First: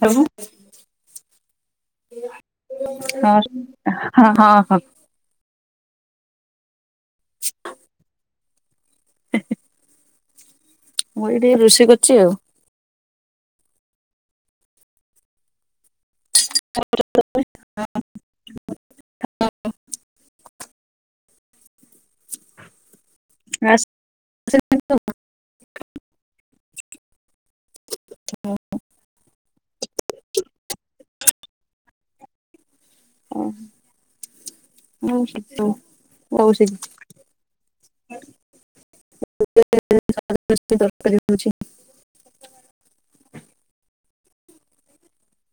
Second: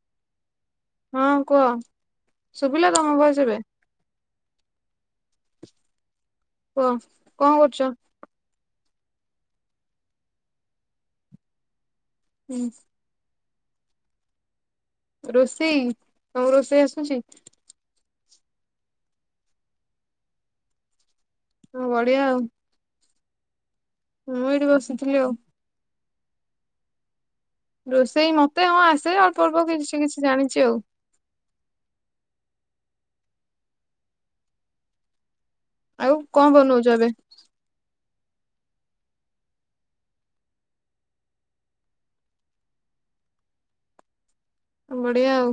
ଖାଇବୁ। ହଁ କୁହ ଶୁଭିଲା ତମ ଭଏସ ଏବେ ହ ହ ହଁ ହଁ କୁହ କଣ କରୁଛ? ମୁଁ ଏଠି ଋଶେଇ କର୍ ହୁଁ। ରୋଷେଇ କଉ ରୋଷେଇ ଆସୁଛି? ହଁ ବଢିଆ ଆଉ। ଆ ହଁ ଏଠି ବସିଥିଲି ଆଉ। ରୋଷେଇ ମତେ ହଁ ଆସେ ଅଳ୍ପ ଅଳ୍ପ କିଛି କିଛି ଜାଣିଛି ଆଉ। ଓହୋ ହଉ ସେ ଆଉ କଣ ବନଉଛ ଏବେ? [unintelligible] ଦରକାରୀ ହେଉଛି। ବଢିଆ ଆଉ।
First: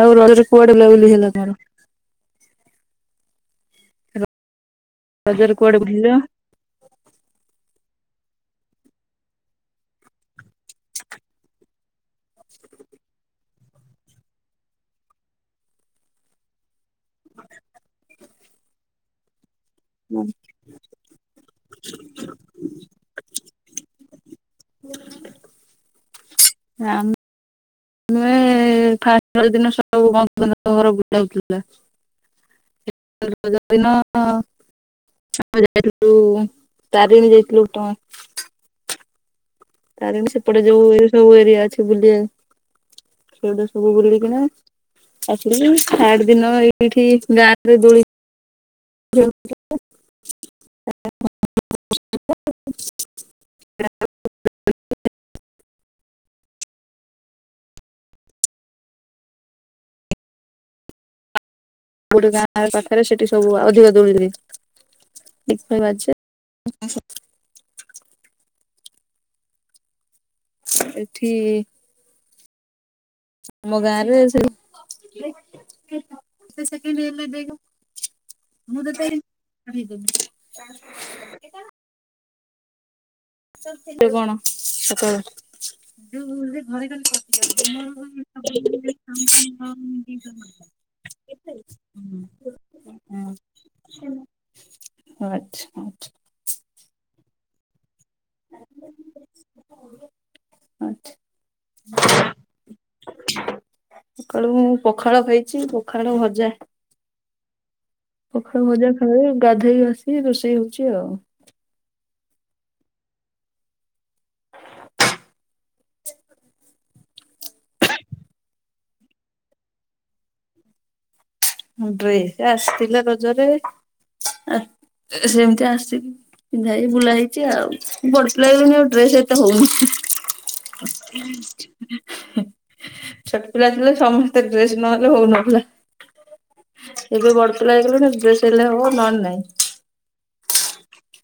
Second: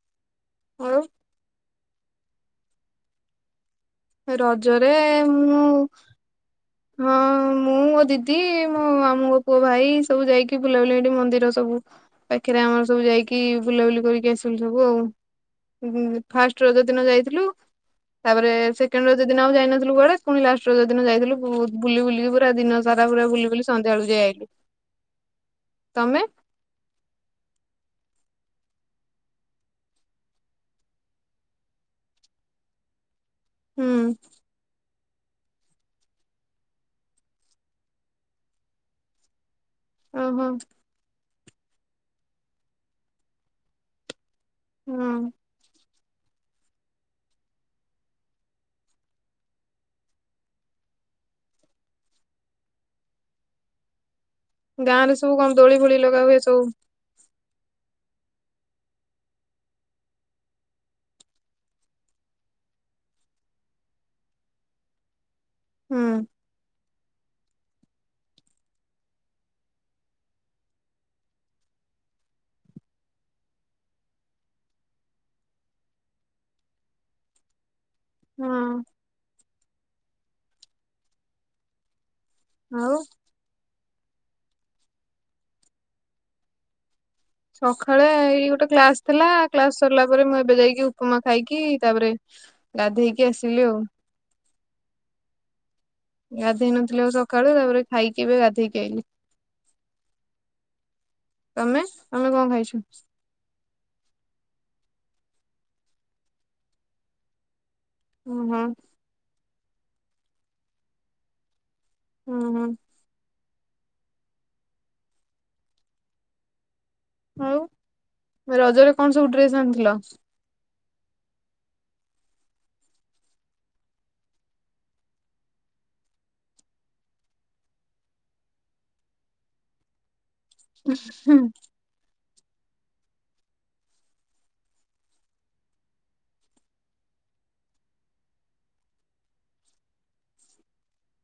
ଆଉ ରଜରେ କୁଆଡେ ବୁଲା ଆଉ ବୁଲି ହେଲା ତମର? ରଜରେ ରଜରେ ମୁଁ କୁଆଡେ ବୁଲିଲ? ହଁ ମୁଁ ଦିଦି ମୋ ମାମୁଁଙ୍କ ପୁଅ ଭାଇ ସବୁ ଯାଇକି ବୁଲାବୁଲି ଏଠି ମନ୍ଦିର ସବୁ ପାଖରେ ଆମର ସବୁ ଯାଇକି ବୁଲାବୁଲି କରିକି ଆସିଲୁ ସବୁ ଆଉ ଉଁ ଉଁ ଫାଷ୍ଟ ରଜ ଦିନ ଯାଇଥିଲୁ ତାପରେ ସେକେଣ୍ଡ ରଜ ଦିନ ଆଉ ଯାଇନଥିଲୁ ଥିଲୁ କୁଆଡେ଼ ପୁଣି ଲାଷ୍ଟ ରଜ ଦିନ ଯାଇଥିଲୁ ବୁଲି ବୁଲିକି ପୁରା ଦିନ ସାରା ପୁରା ବୁଲି ବୁଲି ସଞ୍ଜ ବେଳୁ ଯାଇ ଆଇଲୁ। ହୁଁ। ତମେ? ଆମ ମୁଁ ଏ ଫାଷ୍ଟ ରଜ ଦିନ ସବୁ [unintelligible] ଘର ବୁଲା ହୋ। ରଜ ଦିନ ହୁଁ ହ ଯାଇଥିଲୁ ତାରେଣି ଯାଇଥିଲୁ ତ ତାରେଣି ଓହୋ ସେପଟେ ଯୋଉ ଏ ସବୁ ଏରିଆ ଅଛି ବୁଲି ସେଟା ସବୁ ବୁଲିକିନା ହୁଁ ଆସିଲି ତାଠ ଦିନ ଏଇଠି ଗାଁରେ ଦୋଳି [unintelligible] [unintelligible] ଗାଁ ରେ ସବୁ କଣ ଦୋଳି ଫୋଳି ଲଗା ହୁଏ ସବୁ? ଗୋଟେ ଗାଁ ପାଖରେ ସେଠି ସବୁ ଅଧିକ ଦୋଳି ଠିକ୍ ଠାକ୍ ହୁଁ ଅଛି। [unintelligible] ଏଠି ଆମ ଗାଁରୁ ଏସବୁ ହଁ ମୁଁ ଦେଇଥିଲି [inaudible] ଆଉ କୁହ କଣ ସେତେବେଳେ? ସକାଳେ ଏଇ ଗୋଟେ କ୍ଲାସ ଥିଲା କ୍ଲାସ ସରିଲା ପରେ ମୁଁ ଏବେ ଯାଇକି ଉପମା ଖାଇକି ତାପରେ ଗାଧେଇକି ଆସିଲି ଆଉ। ଆଚ୍ଛା। ଗାଧେଇ ନଥିଲି ଆଉ ସକାଳୁ ତାପରେ ଖାଇକି ଏବେ ଗାଧେଇକି ଆଇଲି। ତମେ ତମେ କଣ ଖାଇଛ? କାଲି ମୁଁ ପଖାଳ ଖାଇଛି ପଖାଳ ଭଜା। ହୁଁ ହୁଁ ପଖାଳଭଜା ଖାଇ ଗାଧୋଇ ଆସି ରୋଷେଇ ହଉଛି ଆଉ। ହୁଁ ହୁଁ। ଆଉ ରଜରେ କଣସବୁ ଡ୍ରେସ୍ ଆଣିଥିଲ? ଡ୍ରେସ୍ ଆସିଥିଲା ରଜରେ ଆ ସେମିତି ଆସିକି ପିନ୍ଧା ହେଇକି ବୁଲା ହେଇଛି ଆଉ ପର୍ସନାଲି ମୋ ଡ୍ରେସ ଏତେ ହଉନି। ହୁଁ [unintelligible] ଛୋଟପିଲା ଥିଲେ ସମସ୍ତେ ଡ୍ରେସ ନହେଲେ ହଉନଥିଲା। ଏବେ ବଡ ପିଲା ହେଇଗଲେଣି ଡ୍ରେସ୍ ହେଲେ ହବ ନହଲେ ନାଇଁ।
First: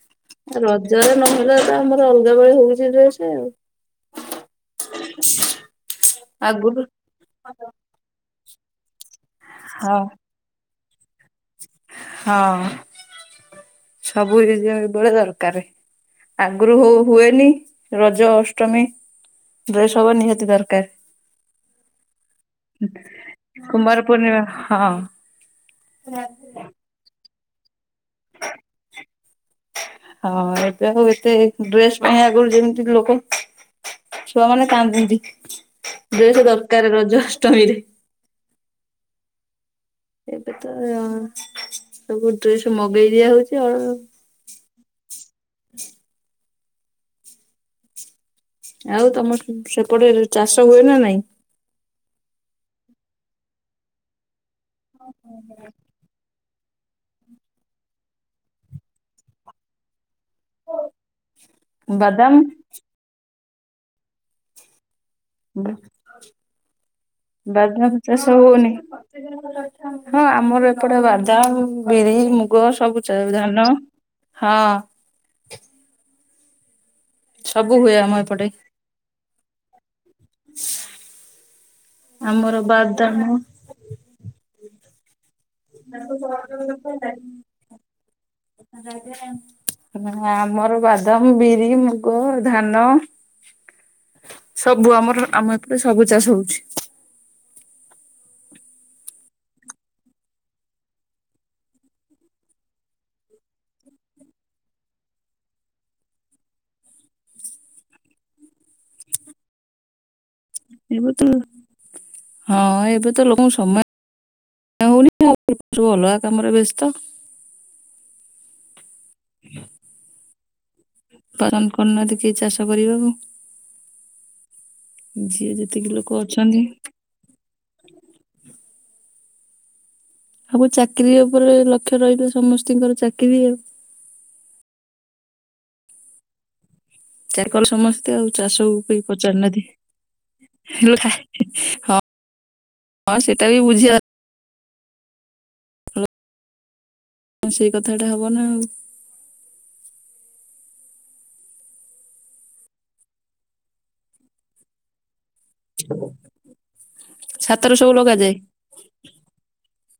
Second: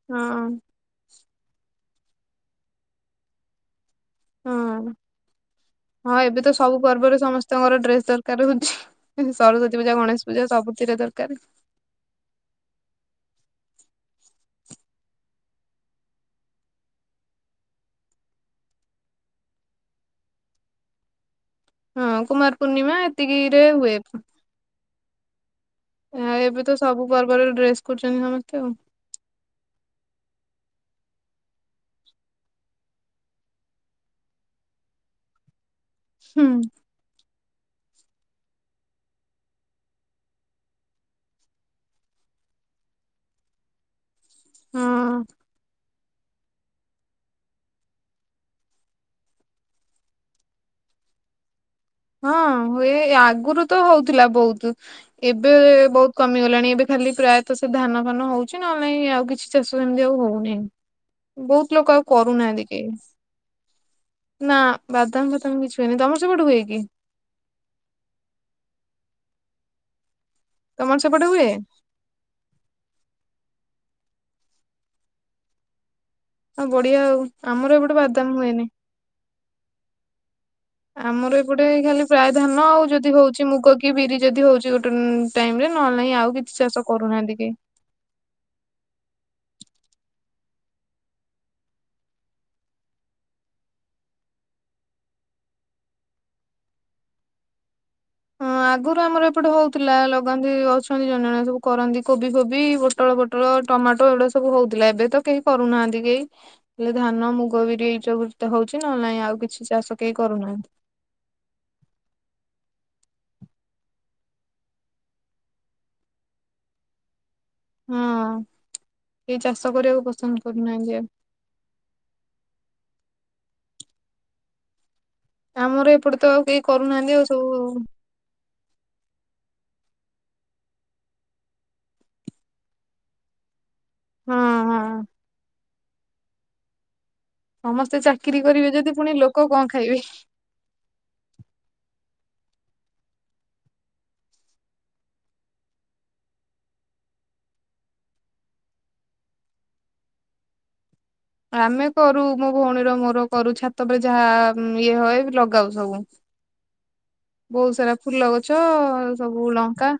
ହଁ ରଜରେ ନହେଲେ ତ ଆମର ଅଲଗା ବେଳେ ହଉଛି ଡ୍ରେସ୍ ଆଉ। ହଁ ହଁ ଏବେ ତ ଆଗରୁ ସବୁପର୍ବରେ ସମସ୍ତଙ୍କର ଡ୍ରେସ୍ ଦରକାର ହ ସରସ୍ଵତୀ ପୂଜା ହଁ ଗଣେଷ ପୂଜା ସବୁଥିରେ ଦର ହଁ ସବୁ [unintelligible] ଦରକାର ଆଗ୍ରହ ହୁଏନି ରଜ ଅଷ୍ଟମୀ? ଡ୍ରେସ୍ ହବା ନିହାତି ହଁ କୁମାର ଦରକାର। ପୂର୍ଣ୍ଣିମା ଏତିକିରେ କୁମାର ପୂର୍ଣ୍ଣିମା ହଁ। ଏ ଏବେ ତ ସବୁ ପର୍ବରେ ଡ୍ରେସ୍ ଖୋଜୁଛନ୍ତି ସମସ୍ତେ ଆଉ। ଉ ଏତେ ଡ୍ରେସ୍ ପାଇଁ ଆଗରୁ ଯେମିତି ଲୋକ ଛୁଆମାନେ କାନ୍ଦନ୍ତି। ଡ୍ରେସ୍ ହୁଁ ଦରକାର ରଜ ଅଷ୍ଟମୀରେ। ଏବେ ତ ସବୁ ଡ୍ରେସ୍ ମଗେଇଦିଆ ହଉଛି ଆଉ। ହୁଁ। ଆଉ ତମର ସେପଟେ ଚାଷ ହୁଏନା ନାଇଁ। ହଁ ହୁଏ ଆଗୁରୁତ ହଉଥିଲା ବହୁତ୍ ଏବେ ବହୁତ୍ କମିଗଲାଣି ଏବେ ଖାଲି ପ୍ରାୟତଃ ସେ ଧାନ ଫାନ ହଉଛି ନହଲେ ନାହିଁ ଆଉ କିଛି ଚାଷ ସେମିତି ଆଉ ହଉନି। ହେଇନି ବହୁତ୍ ଲୋକ ଆଉ ବାଦାମ କରୁନାହାନ୍ତି କେହି ନା। ବାଦାମ ଫାଦାମ କିଛି ହୁଏନି ତମର ସେପଟେ ହୁଏକି? ବାଦାମ ଚାଷ ହଉନି? ହଁ ଆମର ତମର ଏପଟେ ସେପଟେ ହୁଏ ବାଦାମ ବିରି ମୁଗ ସବୁ ଚା ଧାନ ହଁ। ଆଉ ବଢିଆ ଆଉ ସବୁ ଆମର ଏପଟେ ହୁଏ ଆମ ବାଦାମ ହୁଏନି। ଆମର ଏପଟେ ଖାଲି ପ୍ରାୟ ଆମର ଧାନ ଆଉ ଯଦି ବାଦାମ ହଉଛି ମୁଗ କି ବିରି ଯଦି ହଉଛି ଗୋଟେ [unintelligible] ଟାଇମ୍ ରେ ନହେଲେ ନାହିଁ ଆଉ କିଛି ଚାଷ କରୁନାହାନ୍ତି କେହି। ନା ଆମର ବାଦାମ ବିରି ମୁଗ ଧାନ ସବୁ ଆମର ଆମ ଏପଟେ ସବୁ ଚାଷ ହଉଛି। ହଁ, ଆଗରୁ ଆମର ଏପଟେ ହଉଥିଲା ଲଗାନ୍ତି ଅଛନ୍ତି ଜଣେ ଜଣେ, ସବୁ କରନ୍ତି କୋବି ଫୋବି ପୋଟଳ ଫୋଟଳ ଟମାଟୋ ଏଗୁଡା ସବୁ ହଉଥିଲା ଏବେ ତ କେହି କରୁନାହାନ୍ତି କେହି ହେଲେ ଧାନ, ମୁଗ, ବିରି ଏଇ ସବୁ [unintelligible] ହଉଛି ନହଲେ ନାଇଁ ଆଉ କିଛି ଚାଷ କେହି କରୁନାହାନ୍ତି। ଏବେ ତ ହଁ ଏବେ ତ ଲୋକଙ୍କୁ ସମୟ ହଉନି ଆଉ ସବୁ ଅଲଗା କାମରେ ବ୍ୟସ୍ତ। କିଏ ଚାଷ କରିବାକୁ ପସନ୍ଦ କରୁନାହାଁନ୍ତି। ପରମ କରୁ ନାହାନ୍ତି କେହି ଚାଷ କରିବାକୁ। ଯିଏ ଆମର ଯେତିକି ଏପଟେ ଲୋକ ତ ଆଉ କେହି ଅଛନ୍ତି କରୁନାହାନ୍ତି ଆଉ ସବୁ ହଁ ଆଉ ଚାକିରୀ ଉପରେ ଲକ୍ଷ୍ୟ ରହିଲା ସମସ୍ତିଙ୍କର ଚାକିରୀ ଆଉ। ହଁ ହଁ। ଚାରିକଲ ସମସ୍ତେ ଆଉ ଚାକିରି କରିବେ ଚାଷକୁ ଯଦି କେଇ ପୁଣି ଲୋକ କଣ ପଚାରୁନାହାନ୍ତି। ଖାଇବେ। ହଁ ହଁ ସେଇଟା ବି ବୁଝି। ସେଇ କଥାଟା ହବ ନା ଆଉ। ଆମେ କରୁ ମୋ ଭଉଣୀର ମୋର କରୁ ଛାତପରେ ଯାହା ମ ଇଏ ହଏ ଲ ଲଗାଉ ସବୁ। ବହୁତ ଛାତରେ ସବୁ ସାରା ଫୁଲ ଲଗାଯାଏ ଗଛ, ସବୁ ଲଙ୍କା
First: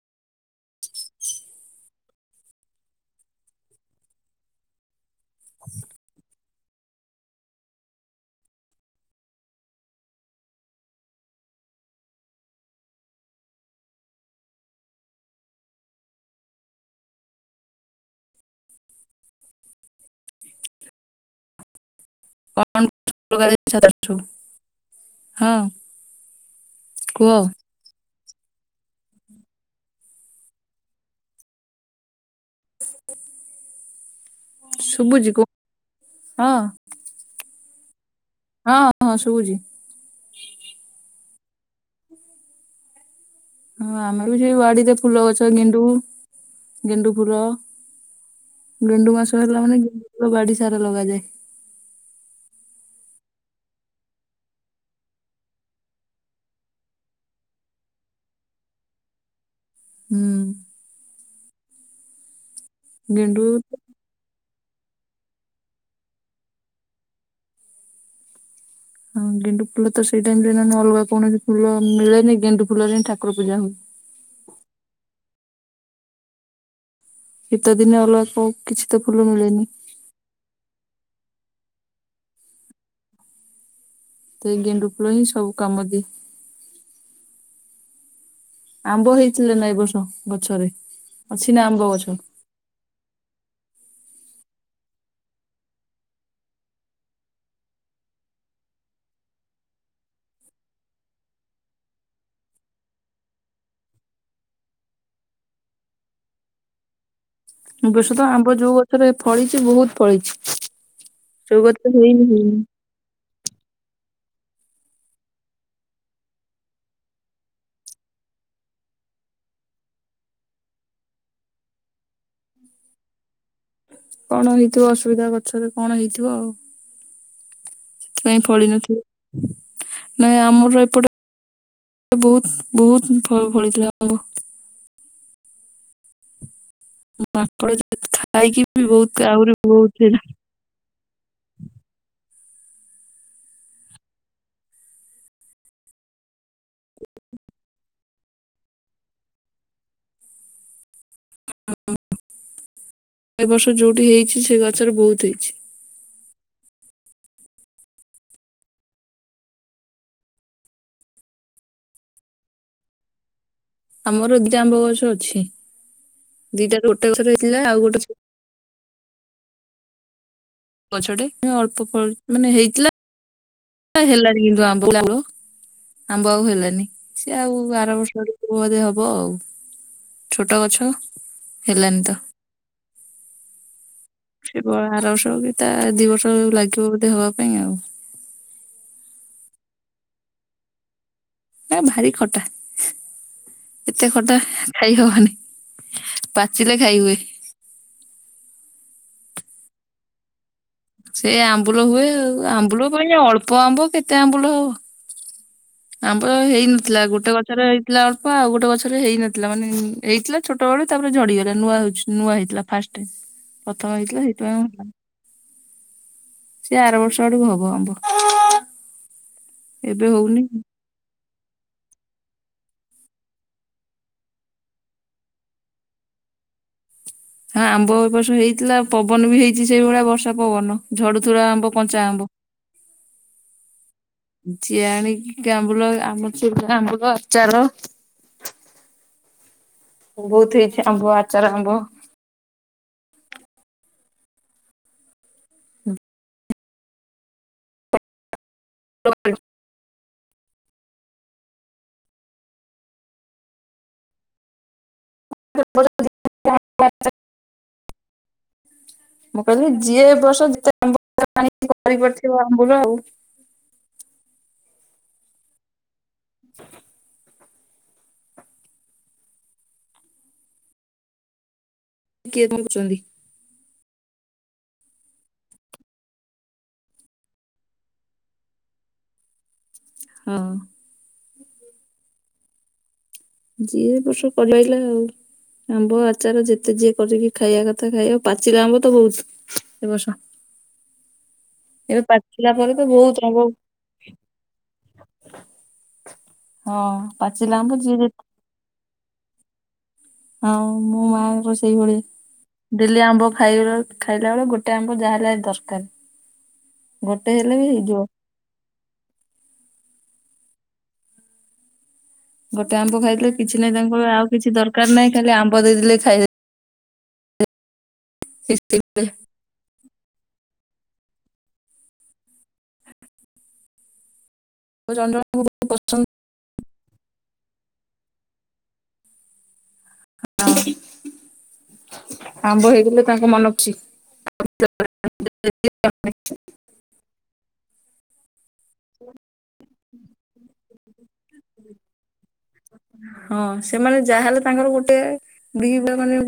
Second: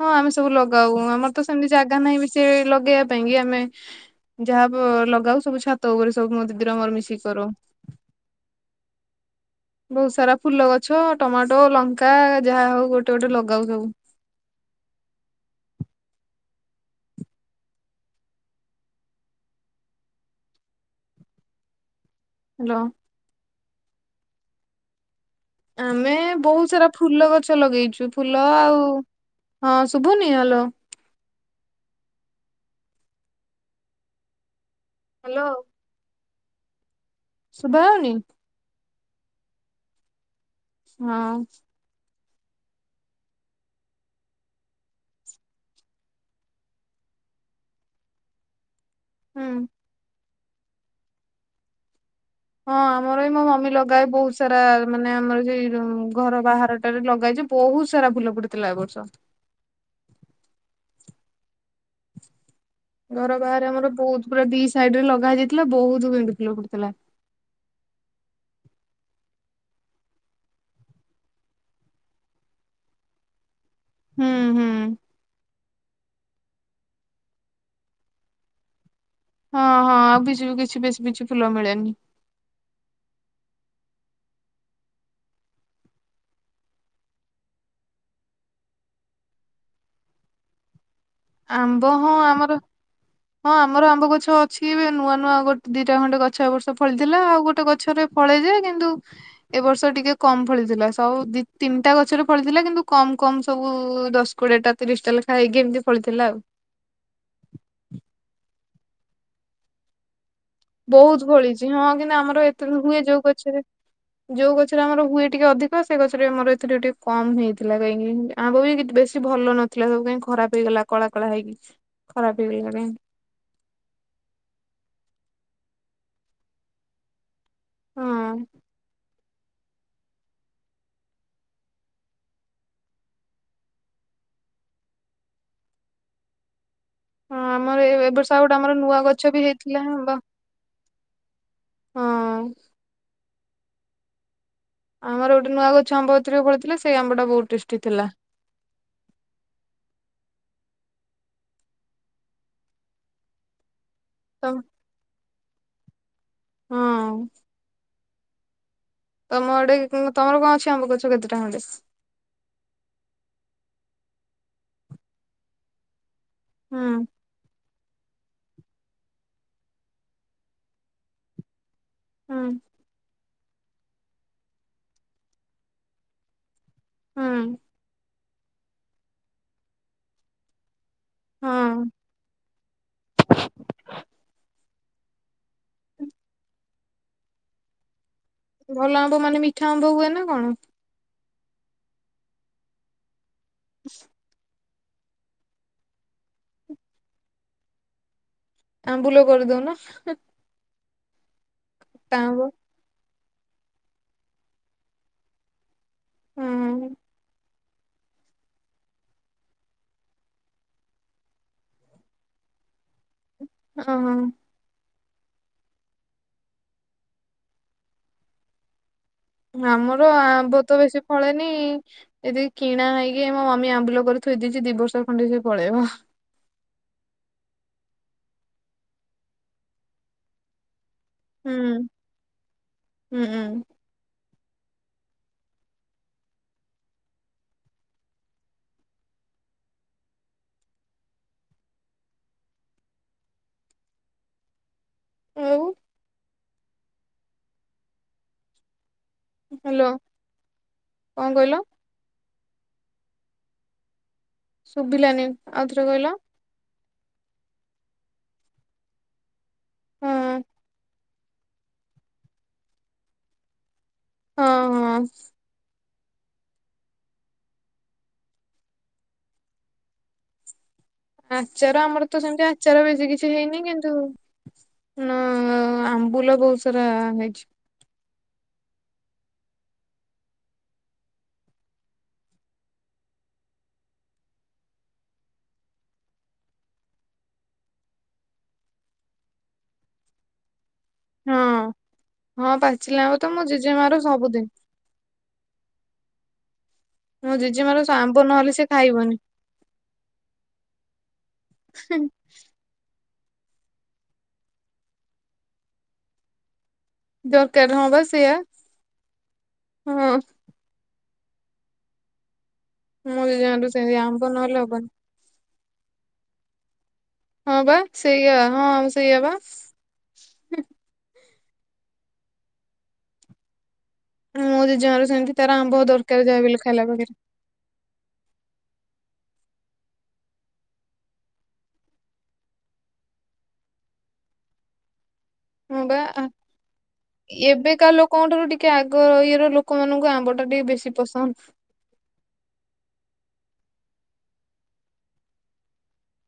ହଁ ଆମେ ସବୁ ଲଗାଉ, ଆମର ତ ସେମିତି ଜାଗା ନାହିଁ ବି ସେ ଲଗେଇବା ପାଇଁ କି ଆମେ ଯାହାବ ଲଗ୍ ଗାଉ ସବୁ ଛାତ ଉପରେ ସବୁ ମ ଦିଦିର ମୋର ମିଶିକି କରୁ। ବହୁତ ସାରା ଫୁଲ ଗଛ, ଟମାଟୋ, ଲଙ୍କା, ଯାହା ହଉ ଗୋଟେ ଗୋଟେ ଲଗାଉ ସବୁ। କ ହ୍ୟାଲୋ [unintelligible] ଆମେ ବହୁତ ସାରା ଫୁଲ କୁହ ଗଛ ଲଗେଇଛୁ। ଫୁଲ ଆଉ, ହଁ ଶୁଭୁନି ହାଲୋ। ଶୁଭୁଛି କୁହ ହ୍ୟାଲୋ ହଁ। ଶୁଭା ଯାଉନି। ହଁ ହଁ ଶୁଭୁଛି। ହଁ। ହଁ ଆମେ ବି ସେ ବାଡିରେ ଫୁଲ ଗଛ ଗେଣ୍ଡୁ ଗେଣ୍ଡୁ ଫୁୁଲ। ଗେଣ୍ଡୁ ମାସ ହୁଁ। ହେଲା ମାନେ, ବାଡ଼ି ସାରା ଲଗାଯାଏ। ହଁ, ଆମର ବି ମୋ ମମି ଲଗାଏ ବହୁତ ସାରା ମାନେ ଆମର ସେଇ ଯୋଉ ଘର ବାହାରଟାରେ ଲଗାଏ ଯେ ବହୁତ ସାରା ଫୁଲ ଫୁଟିଥିଲା ଏ ବର୍ଷ। ହୁଁ। ଘର ଗେଣ୍ଡୁ ବାହାରେ ଆମର ବହୁତ ପୁରା ବିସ୍ ସାଇଡ ରେ ଲଗା ହେ ଯାଇଥିଲା ବହୁତ ଗେଣ୍ଡୁ ଫୁଲ ଫୁଟିଥିଲା। ହଁ ଗେଣ୍ଡୁ ଫୁଲ ତ ସେଇ ଟାଇମ ରେ ନଲେ ଅଲଗା କୌଣସି ଫୁଲ ମିଳେନି ଗେଣ୍ଡୁ ଫୁଲରେ ହି ଠାକୁର ପୂଜା ହୁଏ। ହୁଁ ହୁଁ। ଶୀତ ଦିନେ ଅଲଗା କଉ କିଛି ତ ଫୁଲ ମିଳେନି ହଁ ହଁ ଆଉ କି କିଛି ବି କିଛି ବେଶୀ କିଛି ଫୁଲ ମିଳେନି। ତ ଏଇ ଗେଣ୍ଡୁ ଫୁଲ ହିଁ ସବୁ କାମ ଦିଏ। ଆମ୍ବ ହେଇଥିଲା ନା, ଏ ବର୍ଷ ଗଛରେ? ଅଛି ନା ଆମ୍ବ, ଗଛ ହଁ ଆମର ହଁ, ଆମର ଆମ୍ବ ଗଛ ଅଛି। ଏବେ ନୂଆ ନୂଆ ଗୋଟେ ଦିଟା ଖଣ୍ଡେ ଗଛ ଏବର୍ଷ ଫଳିଥିଲା, ଆଉ ଗୋଟେ ଗଛରେ ଫଳି କିନ୍ତୁ ଏ ବର୍ଷ ଟିକେ କମ ଫଳିଥିଲା, ସବୁ ଦି ତିନିଟା ଗଛରେ ଫଳିଥିଲା କିନ୍ତୁ କମ କମ ସବୁ ଦଶ କୋଡିଏ ଟା ତିରିଶ ଟା ଲେଖା ହେଇକି, ଏମିତି ଫଳିଥିଲା ଆଉ। ଏ ବର୍ଷ ତ ଆମ୍ବ ଯୋଉ ଗଛରେ ଫଳିଛି ବହୁତ ଫଳିଛି। ବହୁତ ଯୋଉ ଫଳିଛି। ହଁ ଗଛରେ କିନ୍ତୁ ହେଇନି ଆମର ହେଇନି ଏତେ ହୁଏ ଯୋଉ ଗଛରେ ଯୋଉ ଗଛରେ ଆମର ହୁଏ ଟିକେ ଅଧିକ, ସେଇ ଗଛରେ ଆମର ଏଥିରେ ଟିକେ କମ ହେଇଥିଲା କାହିଁକି? ଆମ୍ବ ଆଉ ବେଶୀ ଭଲ ନଥିଲା ସବୁ କାଇଁ ଖରାପ ହେଇଗଲା କଳା କଳା ହେଇକି, ଖରାପ ହେଇଗଲା କାଇଁ? କଣ ହେଇଥିବ ଅସୁବିଧା ଗଛରେ, କଣ ହେଇଥିବ ଆଉ। ହଁ ସେଥିପାଇଁ ଫଳି ନଥିବ ନାଇ ଆମର ଏପଟେ। ବହୁତ ବହୁତ ଫଳ ଫଳିଥିଲା ଆମ୍ୱ। ହଁ ଆମର ମାମ୍ପଡ ଏ ବର୍ଷ ଆଉ ଗୋଟେ ଖାଇକି ଆମର ବି ନୂଆ ଗଛ ବହୁତ ବି ଆହୁରି ହେଇଥିଲା ବହୁତ ଆମ୍ବ ଥିଲା। ହଁ। ଆମର ଗୋଟେ ନୂଆ ଗଛ ଆମ୍ବ ଏଥର ଫଳିଥିଲା ସେ ଆମ୍ବ ଟା ବହୁତ ଟେଷ୍ଟି ଥିଲା। ଏ ବର୍ଷ ଯୋଉଠି ହେଇଛି ତ ସେ ଗଛରେ ବହୁତ ହେଇଛି। ହଁ। ତମ ଆଡ଼େ କ ତମର କଣ ଅଛି ଆମ୍ୱ ଗଛ କେତେଟା ଖଣ୍ଡେ। ଆମର ଦି ଟା ଆମ୍ବ ଗଛ ଅଛି ଦିଟାରୁ ହୁଁ ଗୋଟେ ଗଛରେ ହେଇଥିଲା ଆଉ ଗୋଟେ। [inaudible] ଗଛଟେ ଅଳ୍ପ ଫଳ ହୁଁ ମାନେ ହେଇଥିଲା। ହେଲାଣି କିନ୍ତୁ ଆମ୍ବ ପୂଳ ଆମ୍ବ ଆଉ ହେଲାନି ସ ଆଉ ହୁଁ ବାର ବର୍ଷ ଆଡ଼କୁ। ବଧେ ହବ ଆଉ ଛୋଟ ଗଛ। ହଁ ହେଲନି ତ ସେ ବ ଆର ବର୍ଷ କି ତା ଦି ବର୍ଷ ଲାଗିବ ବୋଧେ ହବା ପାଇଁ ଆଉ। ଭଲ ଆମ୍ବ ମାନେ ମିଠା ଆମ୍ବ ହୁଏ ନା କଣ। ଏ ଭାରି ଖଟା ଏତେ ଖଟା। ଖାଇ ହବନି ପାଚିଲେ ଖାଇ ହୁଏ। ଆମ୍ୱୁଲ କରିଦଉନ। ସେ ଆମ୍ବୁଲ ହୁଏ ତା ଆଉ ଆମ୍ବ ଆମ୍ବୁଲ ପାଇଁ ଅଳ୍ପ ଆମ୍ବ କେତେ ଆମ୍ବୁଲ ହବ। ଆମ୍ୱର ହୁଁ ହେଇନଥିଲା ଗୋଟେ ଗ ଗଛରେ ହେଇଥିଲା ଅଳ୍ପ ଆଉ ଗୋଟେ ଗଛରେ ହେଇନଥିଲା ମାନେ ହେଇଥିଲା ଛୋଟବେଳୁ ତାପରେ ଝଡିଗଲା ନୂଆ ହଉଛି ନୂଆ ହେଇ ଥିଲା ଫାର୍ଷ୍ଟ ଟାଇମ୍ ପ୍ରଥମ ଓହୋ ହେଇଥିଲା ସେଇଥିପାଇଁ ଆଉ ହେଲାନି। ସେ ଆର ବର୍ଷ ଆଡକୁ ହବ ଆମ୍ବ। ଆମର ଏବେ ହଉନି। ଆମ୍ବ ତ ବେଶୀ ଫଳେନି ଏତି କିଣା ହେଇକି ମୋ ମମି ଆମ୍ବୁଲ କରି ଥୋଇ ଦେଇଛି ଦି ବର୍ଷ ଖଣ୍ଡେ ସେ ପଳେଇବ। ହଁ ଆମ୍ବ ଏ ବର୍ଷ ହେଇଥିଲା ପବନ ବି ହେଇଛି ସେଇଭଳିଆ ବର୍ଷା ପବନ। ଝଡୁଥୁରା ହୁଁ ଆମ୍ବ କଞ୍ଚା ଆମ୍ବ। ହୁଁ ହୁଁ ଜିଆଣିକି ଆମ୍ବୁଲ ଆମର ସବୁ ଆମ୍ବୁଲ ଆଚାର। [inaudible] ବହୁତ ହେଇଛି ଆମ୍ବ ଆଚାର ଆମ୍ବ। ଆଉ। ହାଲୋ କଣ କହିଲ? ଶୁଭିଲାନି ଆଉଥରେ କହିଲ। ଆମ୍ବ- ଆଚା- ମୁଁ କହିଲି ଯିଏ ହଁ ଏ ବର୍ଷ ଯେତେ ଆମ୍ବ। [unintelligible] କରିପଡିଥିବ ଆମ୍ବୁଲ ଆଉ। ହଁ ହଁ। [inaudible] ଆଚାର ଆମର ତ ସେମିତି କିଏ ଆଚାର କହୁଛନ୍ତି ବେଶୀ କିଛି ହେଇନି କିନ୍ ତୁ ନା ଆମ୍ବୁଲ ବହୁତ ସାରା ହେଇଛି। ହଁ। ଯିଏ ଏ ବର୍ଷ କମେଇଲା ଆଉ। ଆମ୍ବ ଆଚାର ଯେତେ ଯିଏ କରିକି ଖାଇବା କଥା ଖାଇବ ପାଚିଲା ଆମ୍ବ ତ ବହୁତ ଏ ବର୍ଷ। [inaudible] ହଁ ଏବେ ପାଚିଲା ହଁ ପରେ ପାଚିଲା ବହୁତ ଆମ୍ୱ ତ ଆମ୍ବ ମୋ ହଁ ଜେଜେ ମା ର ସବୁଦିନ। ମୋ ପାଚିଲା ଜେଜେ ମା ର ଯିଏ ଯେ ଆମ୍ବ ନହେଲେ ସେ ଖାଇବନି। ହଁ ମୋ ମାଙ୍କର ସେଇଭଳି ଡେଲି ଆମ୍ୱ ଖାଇବେ ଖାଇଲା ବେଳେ ଗୋଟେ ଆମ୍ବ ଯାହା ହେଲେ ଦସ୍କାରେ। ଦରକାର ହଁ ବା ସେୟା ହଁ। ଗୋଟେ ଆମ୍ବ ମୋ ଖାଇଥିଲେ କିଛି ଜେଜେମାଆର ନାଇଁ ସେମିତି ତାଙ୍କ ଆମ୍ବ ଆଉ କିଛି ନହେଲେ ହବନି ଦରକାର ନାହିଁ ଖାଲି ଆମ୍ବ ଦେଇଦଲେ ଖାଇଲେ। ହଁ ବା ସେଇଆଆ ହଁ ସେଇଆା ବା। ମୁଁ ଜଣ ଜେଜମା ର ସେମିତି ଜଣଙ୍କୁ ତାର ବହୁତ ଆମ୍ବ ପସନ୍ଦ ଦରକାର ଯାହାବି ହେଲେ ଖାଇଲା ବେଳେ। [unintelligible] ଆମ୍ବ ହେଇଗଲେ ତାଙ୍କ ମନ ଖୁସି। [unintelligible] ବିକା ଲୋକଙ୍କ ଠାରୁ ଟିକେ ଆଗ ଇଏ ର ଲୋକମାନଙ୍କୁ ଆମ୍ବ ଟା ଟିକେ ବେଶୀ ପସନ୍ଦ। [inaudible] ହଁ ସେମାନେ ଯାହାହେଲେ ତାଙ୍କର ଗୋଟେ ବ ମାନେ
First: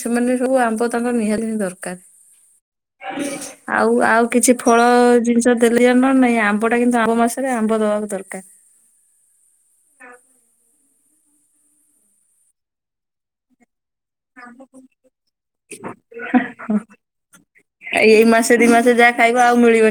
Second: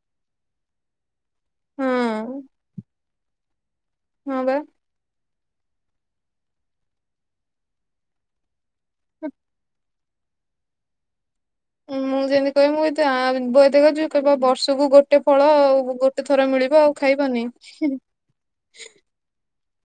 ସେମାନେ ସବୁ ଆମ୍ବ ତାଙ୍କର ନିହାତି ହଁ। ଦରକାର। ଆଉ ଆଉ ହଁ କିଛି ବା। ଫଳ ଜିନିଷ ଦେଲି ଜଣ ନାଇଁ ଆମ୍ବ ଟା କିନ୍ତୁ ଆମ୍ବ ମାସରେ ଆମ୍ବ ଦବାକୁ ଦରକାର। [inaudible] ହଁ ମୁଁ ଯେମିତି କହିବି ମୁ ଏ ଆ ବ ଦେଖଛୁ ବର୍ଷକୁ ଗୋଟେ ଫଳ ଆଉ ଗୋଟେ ଥର ମିଳିବ ଆଉ ଖାଇବନି। ସେ ଯାହା ଖାଇବା ଆଉ। ମିଳିବ